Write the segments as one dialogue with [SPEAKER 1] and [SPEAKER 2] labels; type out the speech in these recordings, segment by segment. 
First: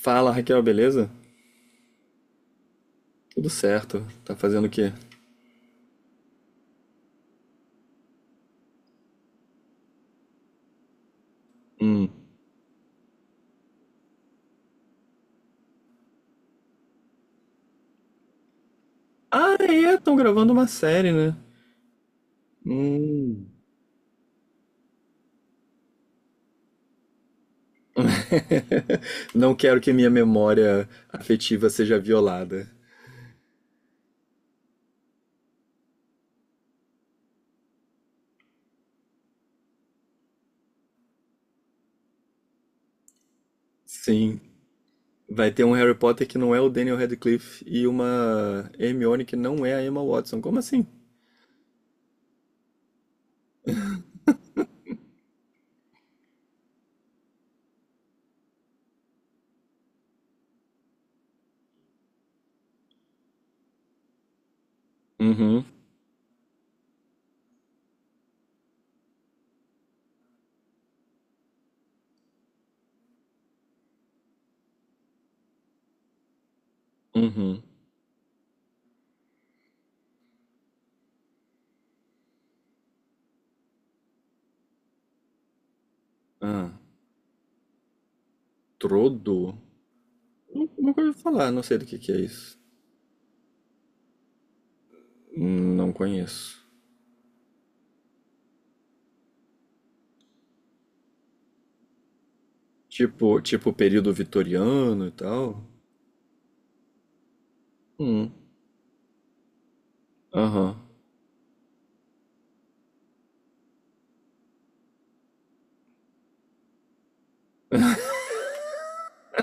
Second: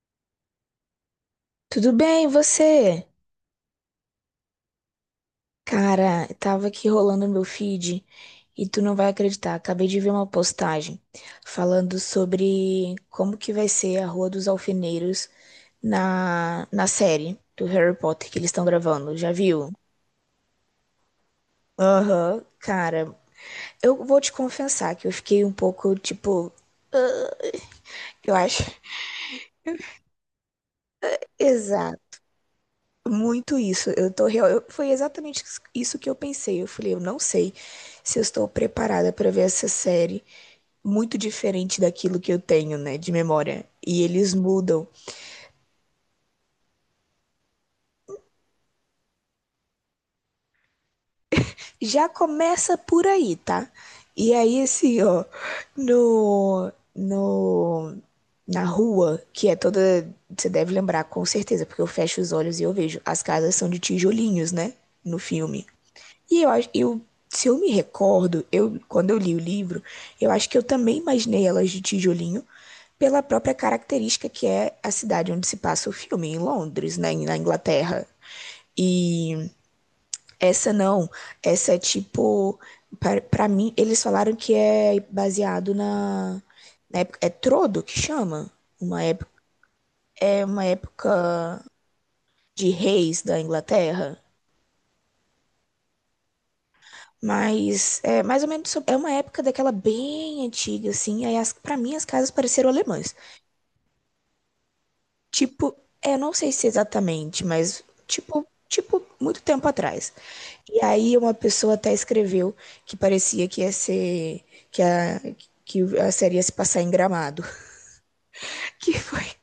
[SPEAKER 1] Fala, Raquel, beleza?
[SPEAKER 2] Tudo bem, e você?
[SPEAKER 1] Tudo certo. Tá fazendo o quê?
[SPEAKER 2] Cara, tava aqui rolando meu feed e tu não vai acreditar. Acabei de ver uma postagem falando
[SPEAKER 1] Hum.
[SPEAKER 2] sobre como que vai ser a Rua dos Alfeneiros na série do Harry Potter que eles estão gravando. Já
[SPEAKER 1] Ah,
[SPEAKER 2] viu?
[SPEAKER 1] é, estão gravando uma série, né?
[SPEAKER 2] Aham, cara.
[SPEAKER 1] Hum.
[SPEAKER 2] Eu vou te confessar que eu fiquei um pouco, tipo, eu acho.
[SPEAKER 1] Não quero que minha memória afetiva seja
[SPEAKER 2] Exato.
[SPEAKER 1] violada.
[SPEAKER 2] Muito isso. Eu tô real. Foi exatamente isso que eu pensei. Eu falei, eu não sei se eu estou preparada para ver essa série. Muito diferente daquilo que eu tenho, né, de memória. E eles
[SPEAKER 1] Sim,
[SPEAKER 2] mudam.
[SPEAKER 1] vai ter um Harry Potter que não é o Daniel Radcliffe e uma Hermione que não é a Emma Watson. Como assim?
[SPEAKER 2] Já começa por aí, tá? E aí, assim, ó, no, no, na rua, que é toda. Você deve lembrar, com certeza, porque eu fecho os olhos e eu vejo. As casas são de tijolinhos, né? No
[SPEAKER 1] Uhum,
[SPEAKER 2] filme. E eu acho, eu, se eu me recordo, eu, quando eu li o livro, eu acho que eu também imaginei elas de tijolinho pela própria característica que é a cidade onde se passa o filme, em Londres, né, na
[SPEAKER 1] uhum.
[SPEAKER 2] Inglaterra. E essa não, essa é tipo, pra mim, eles falaram que é baseado na,
[SPEAKER 1] Ah,
[SPEAKER 2] na época, é Trodo que chama? Uma época,
[SPEAKER 1] Trodo?
[SPEAKER 2] é uma
[SPEAKER 1] Nunca ouvi falar, não
[SPEAKER 2] época
[SPEAKER 1] sei do que é isso.
[SPEAKER 2] de reis da Inglaterra.
[SPEAKER 1] Não conheço.
[SPEAKER 2] Mas é mais ou menos. É uma época daquela bem antiga, assim. Aí as, para mim as casas pareceram alemãs.
[SPEAKER 1] Tipo, período vitoriano e tal.
[SPEAKER 2] Tipo, é, não sei se exatamente, mas
[SPEAKER 1] Hum.
[SPEAKER 2] tipo, tipo muito tempo atrás.
[SPEAKER 1] Aham.
[SPEAKER 2] E aí uma pessoa até escreveu que parecia que ia ser que a série ia se passar em Gramado, que foi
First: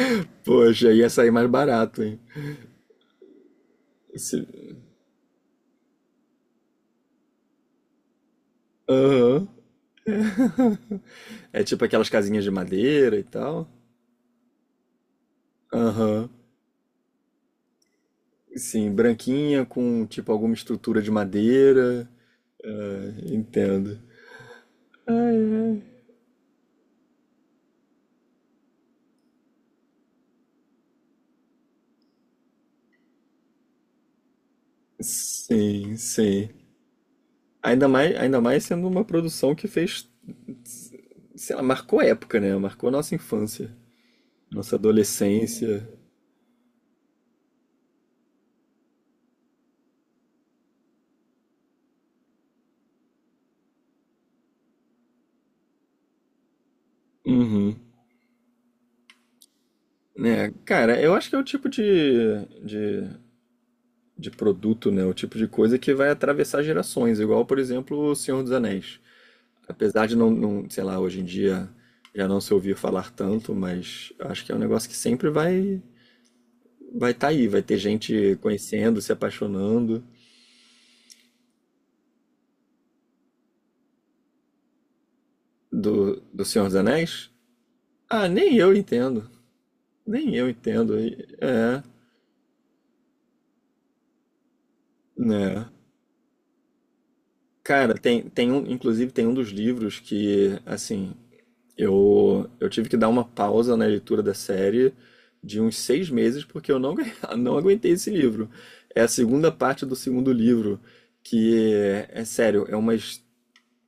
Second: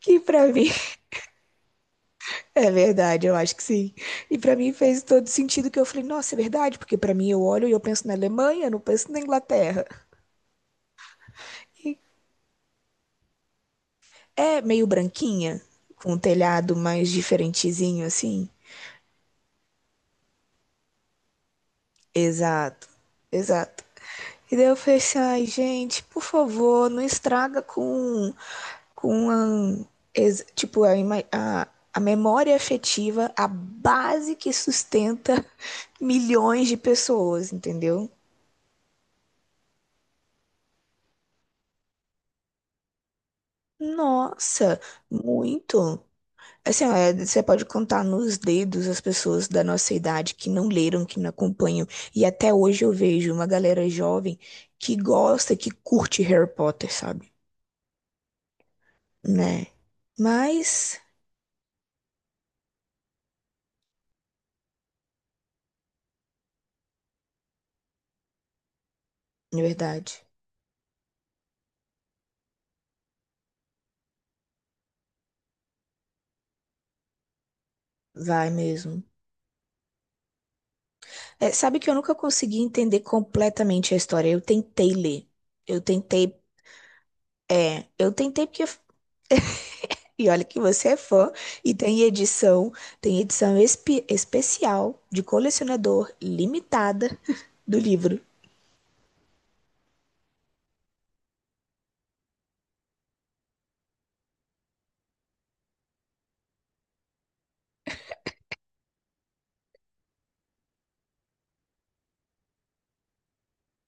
[SPEAKER 2] que pra mim
[SPEAKER 1] Poxa, ia sair mais barato, hein?
[SPEAKER 2] é verdade, eu acho que sim. E
[SPEAKER 1] Esse
[SPEAKER 2] pra mim fez todo sentido que eu falei, nossa, é verdade, porque pra mim eu olho e eu penso na Alemanha, eu não penso na
[SPEAKER 1] Aham.
[SPEAKER 2] Inglaterra.
[SPEAKER 1] É tipo aquelas casinhas de madeira e tal.
[SPEAKER 2] É meio branquinha, com um
[SPEAKER 1] Aham.
[SPEAKER 2] telhado mais diferentezinho assim.
[SPEAKER 1] Sim, branquinha com tipo alguma estrutura de madeira.
[SPEAKER 2] Exato, exato.
[SPEAKER 1] Entendo.
[SPEAKER 2] E daí eu falei assim,
[SPEAKER 1] Ai,
[SPEAKER 2] ai,
[SPEAKER 1] ai.
[SPEAKER 2] gente, por favor, não estraga com a, tipo, a memória afetiva, a base que sustenta
[SPEAKER 1] Sim, sim.
[SPEAKER 2] milhões de pessoas,
[SPEAKER 1] Ainda
[SPEAKER 2] entendeu?
[SPEAKER 1] mais, ainda mais sendo uma produção que fez, sei lá, marcou época, né? Marcou nossa infância, nossa
[SPEAKER 2] Nossa,
[SPEAKER 1] adolescência.
[SPEAKER 2] muito. Assim, ó, é, você pode contar nos dedos as pessoas da nossa idade que não leram, que não acompanham. E até hoje eu vejo uma galera jovem que gosta, que curte Harry Potter, sabe?
[SPEAKER 1] Uhum.
[SPEAKER 2] Né?
[SPEAKER 1] Né, cara,
[SPEAKER 2] Mas,
[SPEAKER 1] eu acho que é o tipo de produto, né? O tipo de coisa que vai atravessar gerações, igual, por exemplo, O Senhor dos Anéis.
[SPEAKER 2] na
[SPEAKER 1] Apesar de
[SPEAKER 2] verdade,
[SPEAKER 1] não, sei lá, hoje em dia já não se ouvir falar tanto, mas acho que é um negócio que sempre vai estar aí, vai ter gente
[SPEAKER 2] vai
[SPEAKER 1] conhecendo,
[SPEAKER 2] mesmo.
[SPEAKER 1] se apaixonando
[SPEAKER 2] É, sabe que eu nunca consegui entender completamente a história. Eu tentei ler. Eu
[SPEAKER 1] do,
[SPEAKER 2] tentei.
[SPEAKER 1] do Senhor dos Anéis.
[SPEAKER 2] É, eu
[SPEAKER 1] Ah,
[SPEAKER 2] tentei
[SPEAKER 1] nem
[SPEAKER 2] porque.
[SPEAKER 1] eu entendo.
[SPEAKER 2] E
[SPEAKER 1] Nem
[SPEAKER 2] olha
[SPEAKER 1] eu
[SPEAKER 2] que você
[SPEAKER 1] entendo.
[SPEAKER 2] é fã e
[SPEAKER 1] É,
[SPEAKER 2] tem edição especial de
[SPEAKER 1] né?
[SPEAKER 2] colecionador limitada do
[SPEAKER 1] Cara,
[SPEAKER 2] livro.
[SPEAKER 1] tem um, inclusive tem um dos livros que, assim, eu tive que dar uma pausa na leitura da série de uns 6 meses, porque eu não, não aguentei esse livro. É a segunda parte do segundo livro, que é sério, é umas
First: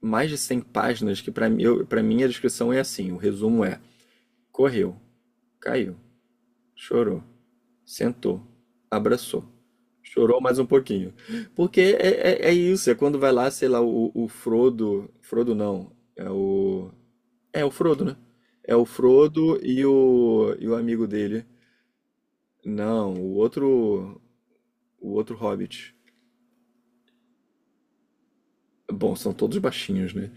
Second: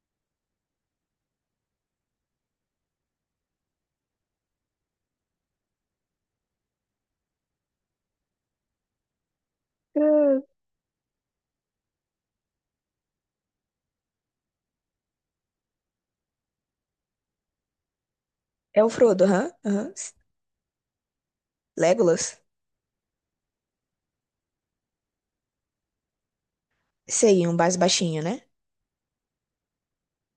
[SPEAKER 1] mais de 100 páginas, que para mim, pra mim a descrição é assim, o resumo é, correu, caiu, chorou, sentou, abraçou,
[SPEAKER 2] Ah.
[SPEAKER 1] chorou mais um pouquinho. Porque é isso, é quando vai lá, sei lá, o Frodo, Frodo não, é o... É o Frodo, né? É
[SPEAKER 2] É
[SPEAKER 1] o
[SPEAKER 2] o Frodo, aham,
[SPEAKER 1] Frodo e
[SPEAKER 2] aham.
[SPEAKER 1] o, e o amigo dele.
[SPEAKER 2] Legolas?
[SPEAKER 1] Não, o outro Hobbit.
[SPEAKER 2] Sei, um mais baixinho, né?
[SPEAKER 1] Bom, são todos baixinhos, né?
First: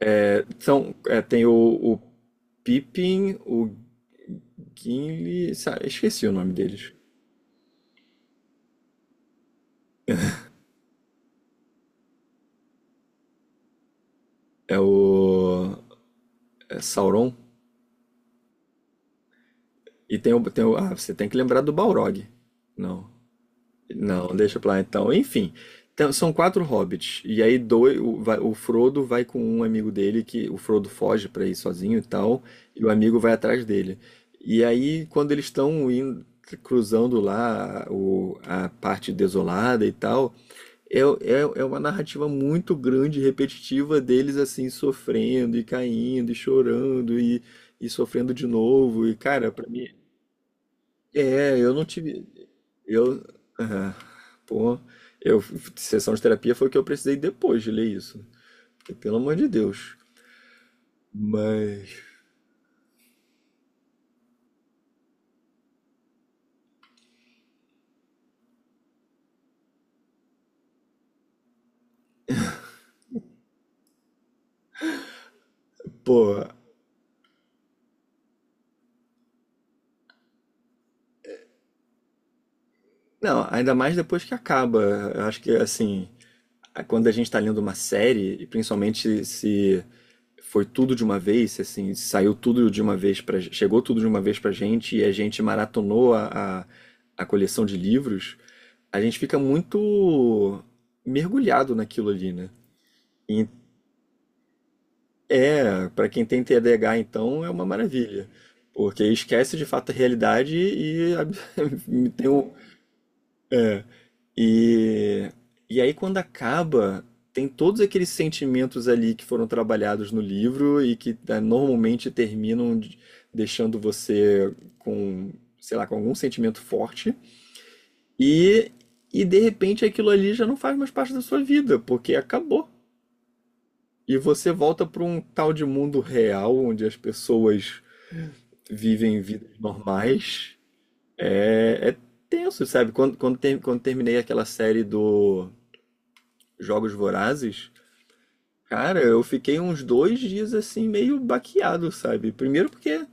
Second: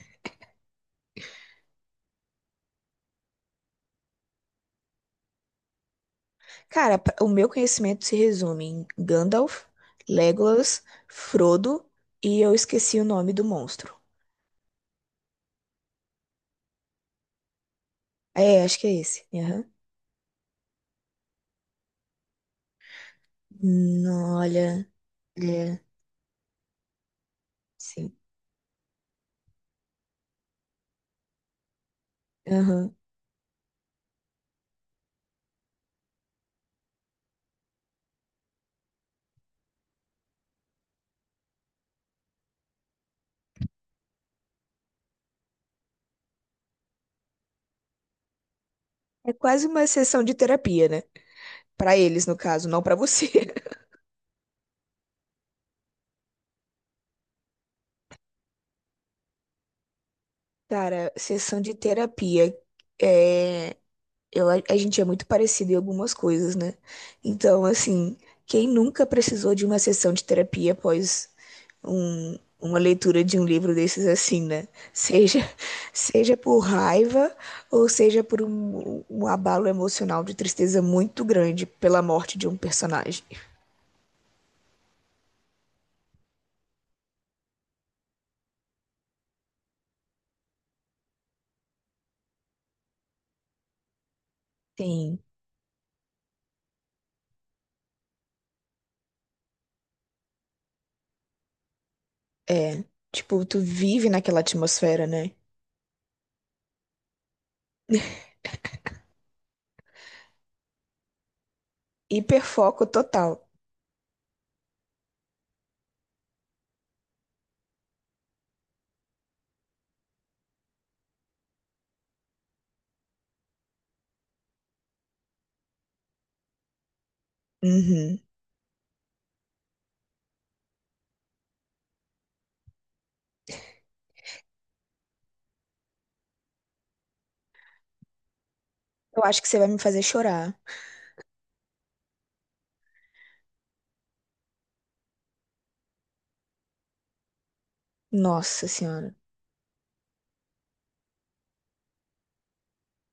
[SPEAKER 1] É, são, é, tem o Pippin, o Gimli, esqueci o nome deles.
[SPEAKER 2] Cara, o meu conhecimento se resume em Gandalf, Legolas, Frodo e eu esqueci o nome do monstro.
[SPEAKER 1] É o é Sauron.
[SPEAKER 2] É, acho que é esse. Aham.
[SPEAKER 1] Ah, você tem que lembrar do Balrog. Não. Não,
[SPEAKER 2] Não,
[SPEAKER 1] deixa pra lá
[SPEAKER 2] olha,
[SPEAKER 1] então. Enfim,
[SPEAKER 2] é,
[SPEAKER 1] então, são 4 hobbits. E aí dois,
[SPEAKER 2] sim.
[SPEAKER 1] o Frodo vai com um amigo dele, que o Frodo foge pra ir sozinho e tal, e o
[SPEAKER 2] Aham.
[SPEAKER 1] amigo vai atrás dele. E aí, quando eles estão cruzando lá a parte desolada e tal, é uma narrativa muito grande, e repetitiva deles assim, sofrendo e caindo e chorando e sofrendo de novo. E
[SPEAKER 2] É
[SPEAKER 1] cara,
[SPEAKER 2] quase
[SPEAKER 1] pra
[SPEAKER 2] uma
[SPEAKER 1] mim
[SPEAKER 2] sessão de terapia, né?
[SPEAKER 1] eu não
[SPEAKER 2] Pra eles,
[SPEAKER 1] tive.
[SPEAKER 2] no caso, não pra
[SPEAKER 1] Eu.
[SPEAKER 2] você.
[SPEAKER 1] Ah, pô, eu. Sessão de terapia foi o que eu precisei depois de ler isso. Porque, pelo amor de Deus.
[SPEAKER 2] Cara, sessão de
[SPEAKER 1] Mas.
[SPEAKER 2] terapia. É. Eu, a gente é muito parecido em algumas coisas, né? Então, assim, quem nunca precisou de uma sessão de terapia após um, uma leitura de um livro desses assim, né? Seja, seja
[SPEAKER 1] Pô.
[SPEAKER 2] por raiva ou seja por um, um abalo emocional de tristeza muito grande pela morte de um personagem.
[SPEAKER 1] Não, ainda mais depois que acaba. Eu acho que, assim. Quando a gente tá lendo uma série, e principalmente se foi tudo de uma vez, se, assim, saiu tudo de uma vez pra. Chegou tudo de uma vez pra gente e a
[SPEAKER 2] Sim,
[SPEAKER 1] gente maratonou a, a coleção de livros, a gente fica muito mergulhado naquilo ali, né?
[SPEAKER 2] é. Tipo, tu vive naquela atmosfera, né?
[SPEAKER 1] É, para quem tem TDAH, então, é uma maravilha, porque esquece de fato a realidade e, tem um-
[SPEAKER 2] Hiperfoco total.
[SPEAKER 1] e, e aí quando acaba, tem todos aqueles sentimentos ali que foram trabalhados no livro e que ah, normalmente terminam deixando você com, sei lá, com algum sentimento forte
[SPEAKER 2] Uhum.
[SPEAKER 1] e, e de repente aquilo ali já não faz mais parte da sua vida, porque acabou. E você volta para um tal de mundo real onde as pessoas vivem
[SPEAKER 2] Eu acho que
[SPEAKER 1] vidas
[SPEAKER 2] você vai me fazer chorar.
[SPEAKER 1] normais. É, é tenso, sabe? Quando terminei aquela série do Jogos Vorazes,
[SPEAKER 2] Nossa
[SPEAKER 1] cara,
[SPEAKER 2] senhora.
[SPEAKER 1] eu fiquei uns 2 dias assim, meio baqueado, sabe? Primeiro porque,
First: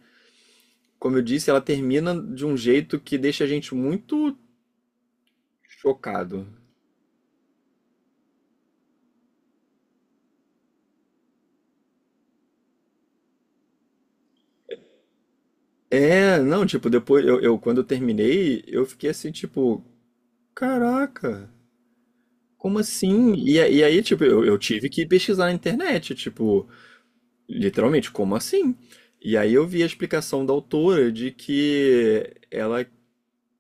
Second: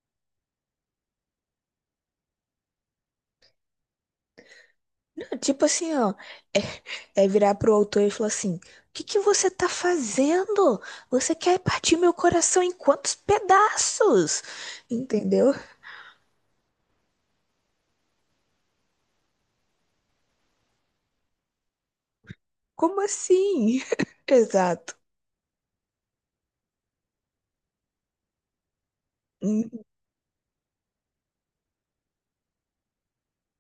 [SPEAKER 1] como eu disse, ela termina de um jeito que deixa a gente muito
[SPEAKER 2] Tipo assim, ó.
[SPEAKER 1] chocado.
[SPEAKER 2] É, é virar pro autor e falar assim: O que que você tá fazendo? Você quer partir meu coração em quantos pedaços? Entendeu?
[SPEAKER 1] É, não, tipo, depois, eu, quando eu terminei, eu fiquei assim, tipo, caraca, como
[SPEAKER 2] Como
[SPEAKER 1] assim? E
[SPEAKER 2] assim?
[SPEAKER 1] e aí, tipo, eu tive
[SPEAKER 2] Exato.
[SPEAKER 1] que pesquisar na internet, tipo, literalmente, como assim? E aí eu
[SPEAKER 2] Hum.
[SPEAKER 1] vi a explicação da autora de que ela,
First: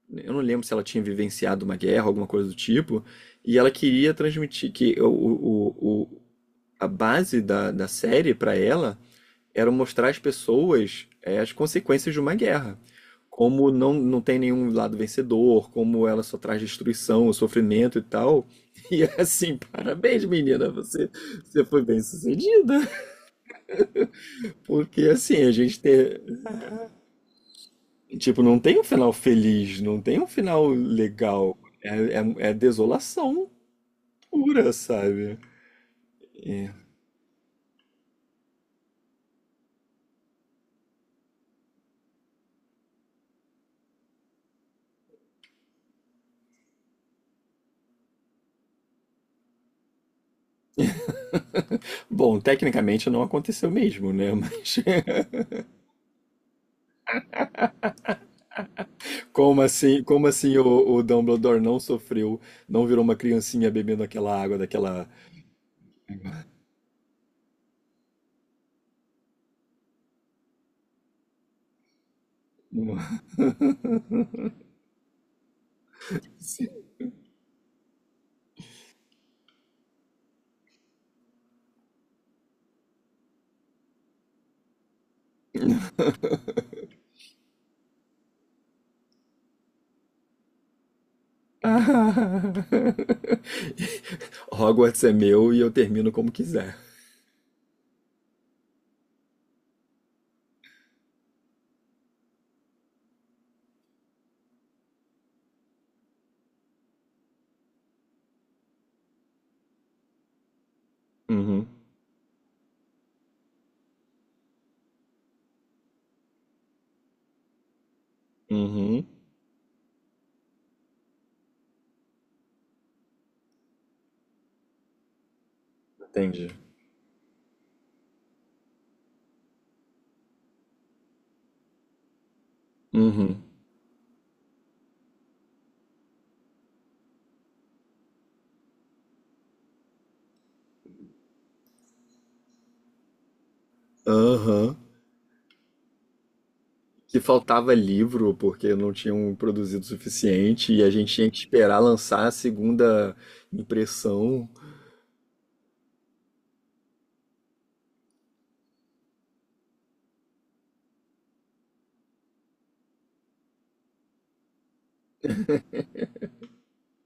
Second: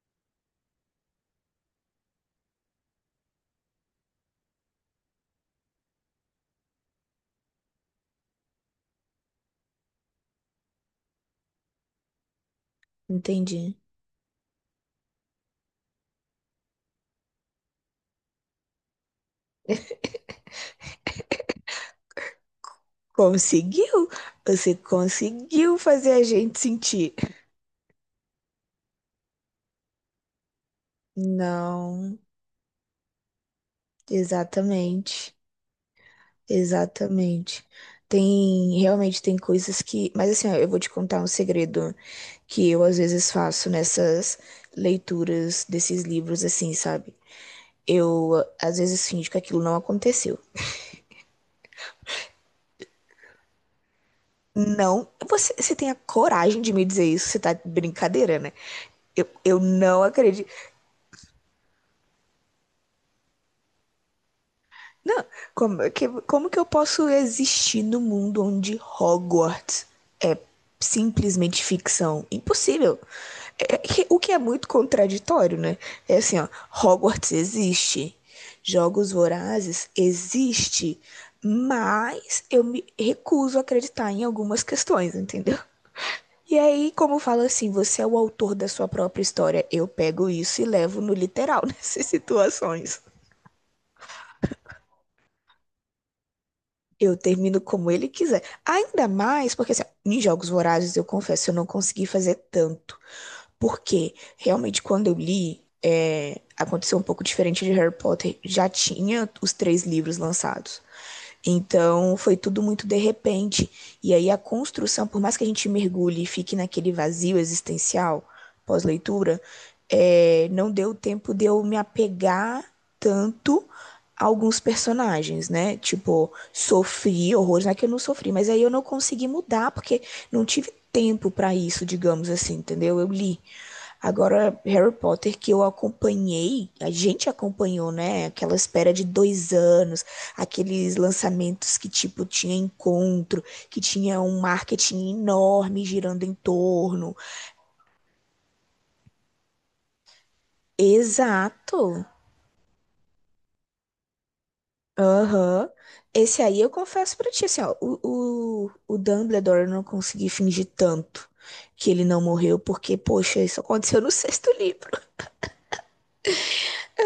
[SPEAKER 1] eu não lembro se ela tinha vivenciado uma guerra, alguma coisa do tipo, e ela queria transmitir que a base da série para ela era mostrar às pessoas as consequências de uma guerra. Como
[SPEAKER 2] Entendi.
[SPEAKER 1] não tem nenhum lado vencedor, como ela só traz destruição, sofrimento e tal. E é assim, parabéns, menina, você foi bem sucedida.
[SPEAKER 2] Conseguiu? Você
[SPEAKER 1] Porque assim, a
[SPEAKER 2] conseguiu
[SPEAKER 1] gente
[SPEAKER 2] fazer a gente sentir.
[SPEAKER 1] tipo, não tem um final feliz, não tem um final legal. É,
[SPEAKER 2] Não,
[SPEAKER 1] é desolação pura,
[SPEAKER 2] exatamente.
[SPEAKER 1] sabe? É.
[SPEAKER 2] Exatamente. Tem, realmente tem coisas que, mas assim, ó, eu vou te contar um segredo que eu às vezes faço nessas leituras desses livros assim, sabe? Eu às vezes finjo que aquilo não aconteceu.
[SPEAKER 1] Bom, tecnicamente não aconteceu mesmo, né? Mas
[SPEAKER 2] Não, você, você tem a coragem de me dizer isso? Você tá de brincadeira, né? Eu
[SPEAKER 1] como
[SPEAKER 2] não
[SPEAKER 1] assim, como
[SPEAKER 2] acredito.
[SPEAKER 1] assim o Dumbledore não sofreu, não virou uma criancinha bebendo aquela água daquela.
[SPEAKER 2] Não, como que eu posso existir no mundo onde Hogwarts é simplesmente ficção? Impossível. É é o que é muito contraditório, né? É assim, ó,
[SPEAKER 1] Sim.
[SPEAKER 2] Hogwarts existe, Jogos Vorazes existe, mas eu me recuso a acreditar em algumas questões, entendeu? E aí, como fala assim, você é o autor da sua própria história, eu pego isso e levo no literal nessas
[SPEAKER 1] Ah.
[SPEAKER 2] situações.
[SPEAKER 1] Hogwarts é meu e eu termino como quiser.
[SPEAKER 2] Eu termino como ele quiser. Ainda mais porque, assim, ó, em Jogos Vorazes, eu confesso, eu não consegui fazer tanto. Porque, realmente, quando eu li, é, aconteceu um pouco diferente de Harry Potter. Já tinha os três livros lançados.
[SPEAKER 1] Uhum.
[SPEAKER 2] Então, foi tudo muito de repente. E aí, a construção, por mais que a gente mergulhe e fique naquele vazio existencial
[SPEAKER 1] Uhum.
[SPEAKER 2] pós-leitura, é, não deu tempo de eu me apegar tanto a alguns personagens, né? Tipo,
[SPEAKER 1] Entendi.
[SPEAKER 2] sofri horrores, não é que eu não sofri, mas aí eu não consegui mudar porque não tive tempo para isso, digamos assim, entendeu? Eu li.
[SPEAKER 1] Uhum.
[SPEAKER 2] Agora, Harry Potter, que eu acompanhei, a gente acompanhou, né? Aquela espera de 2 anos, aqueles lançamentos que, tipo, tinha encontro, que tinha um
[SPEAKER 1] Aham.
[SPEAKER 2] marketing enorme girando em torno.
[SPEAKER 1] Que faltava livro porque não tinham produzido o suficiente e a gente tinha que esperar
[SPEAKER 2] Exato.
[SPEAKER 1] lançar a segunda impressão.
[SPEAKER 2] Aham. Esse aí eu confesso pra ti, assim, ó, o Dumbledore eu não consegui fingir tanto que ele não morreu, porque, poxa, isso aconteceu no sexto livro.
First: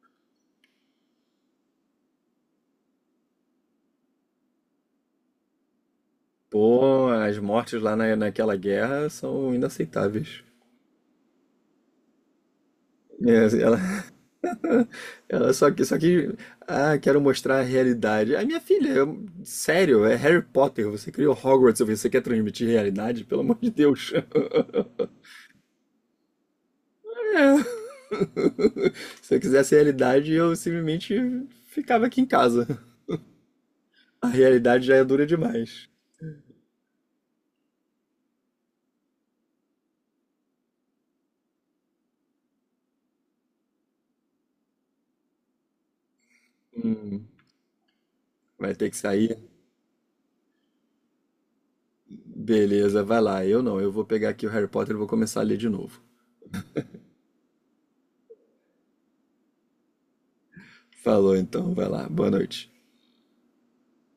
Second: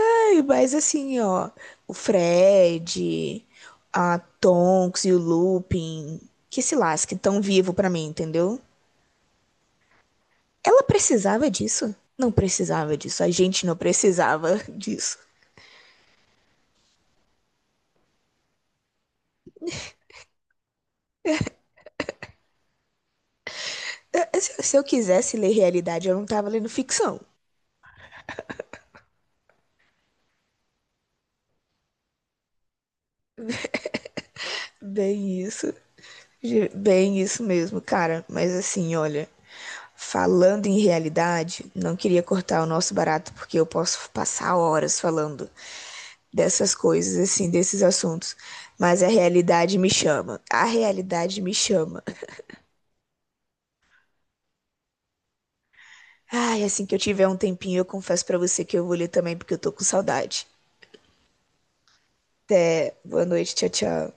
[SPEAKER 2] Ai, mas assim, ó, o Fred, a Tonks e o Lupin, que se
[SPEAKER 1] Pô,
[SPEAKER 2] lasque,
[SPEAKER 1] as
[SPEAKER 2] tão vivo
[SPEAKER 1] mortes
[SPEAKER 2] pra
[SPEAKER 1] lá
[SPEAKER 2] mim,
[SPEAKER 1] naquela
[SPEAKER 2] entendeu?
[SPEAKER 1] guerra são inaceitáveis.
[SPEAKER 2] Ela precisava disso? Não precisava disso, a
[SPEAKER 1] É, assim,
[SPEAKER 2] gente
[SPEAKER 1] ela,
[SPEAKER 2] não precisava disso.
[SPEAKER 1] ela só que, ah, quero mostrar a realidade. A minha filha, sério, é Harry Potter. Você criou Hogwarts, você quer transmitir realidade? Pelo amor de Deus.
[SPEAKER 2] É, Se se eu quisesse ler realidade, eu não tava lendo ficção.
[SPEAKER 1] É. Se eu quisesse realidade, eu simplesmente ficava aqui em casa. A realidade já é dura
[SPEAKER 2] Bem isso,
[SPEAKER 1] demais.
[SPEAKER 2] bem isso mesmo, cara. Mas assim, olha, falando em realidade, não queria cortar o nosso barato porque eu posso passar horas falando dessas coisas, assim, desses assuntos.
[SPEAKER 1] Vai ter que
[SPEAKER 2] Mas a
[SPEAKER 1] sair?
[SPEAKER 2] realidade me chama. A realidade me chama.
[SPEAKER 1] Beleza, vai lá. Eu não, eu vou pegar aqui o Harry Potter e vou começar a ler de novo.
[SPEAKER 2] Ai, assim que eu tiver um tempinho, eu confesso pra você que eu vou ler também, porque eu tô com saudade.
[SPEAKER 1] Falou então, vai lá. Boa noite.
[SPEAKER 2] Até boa noite, tchau, tchau.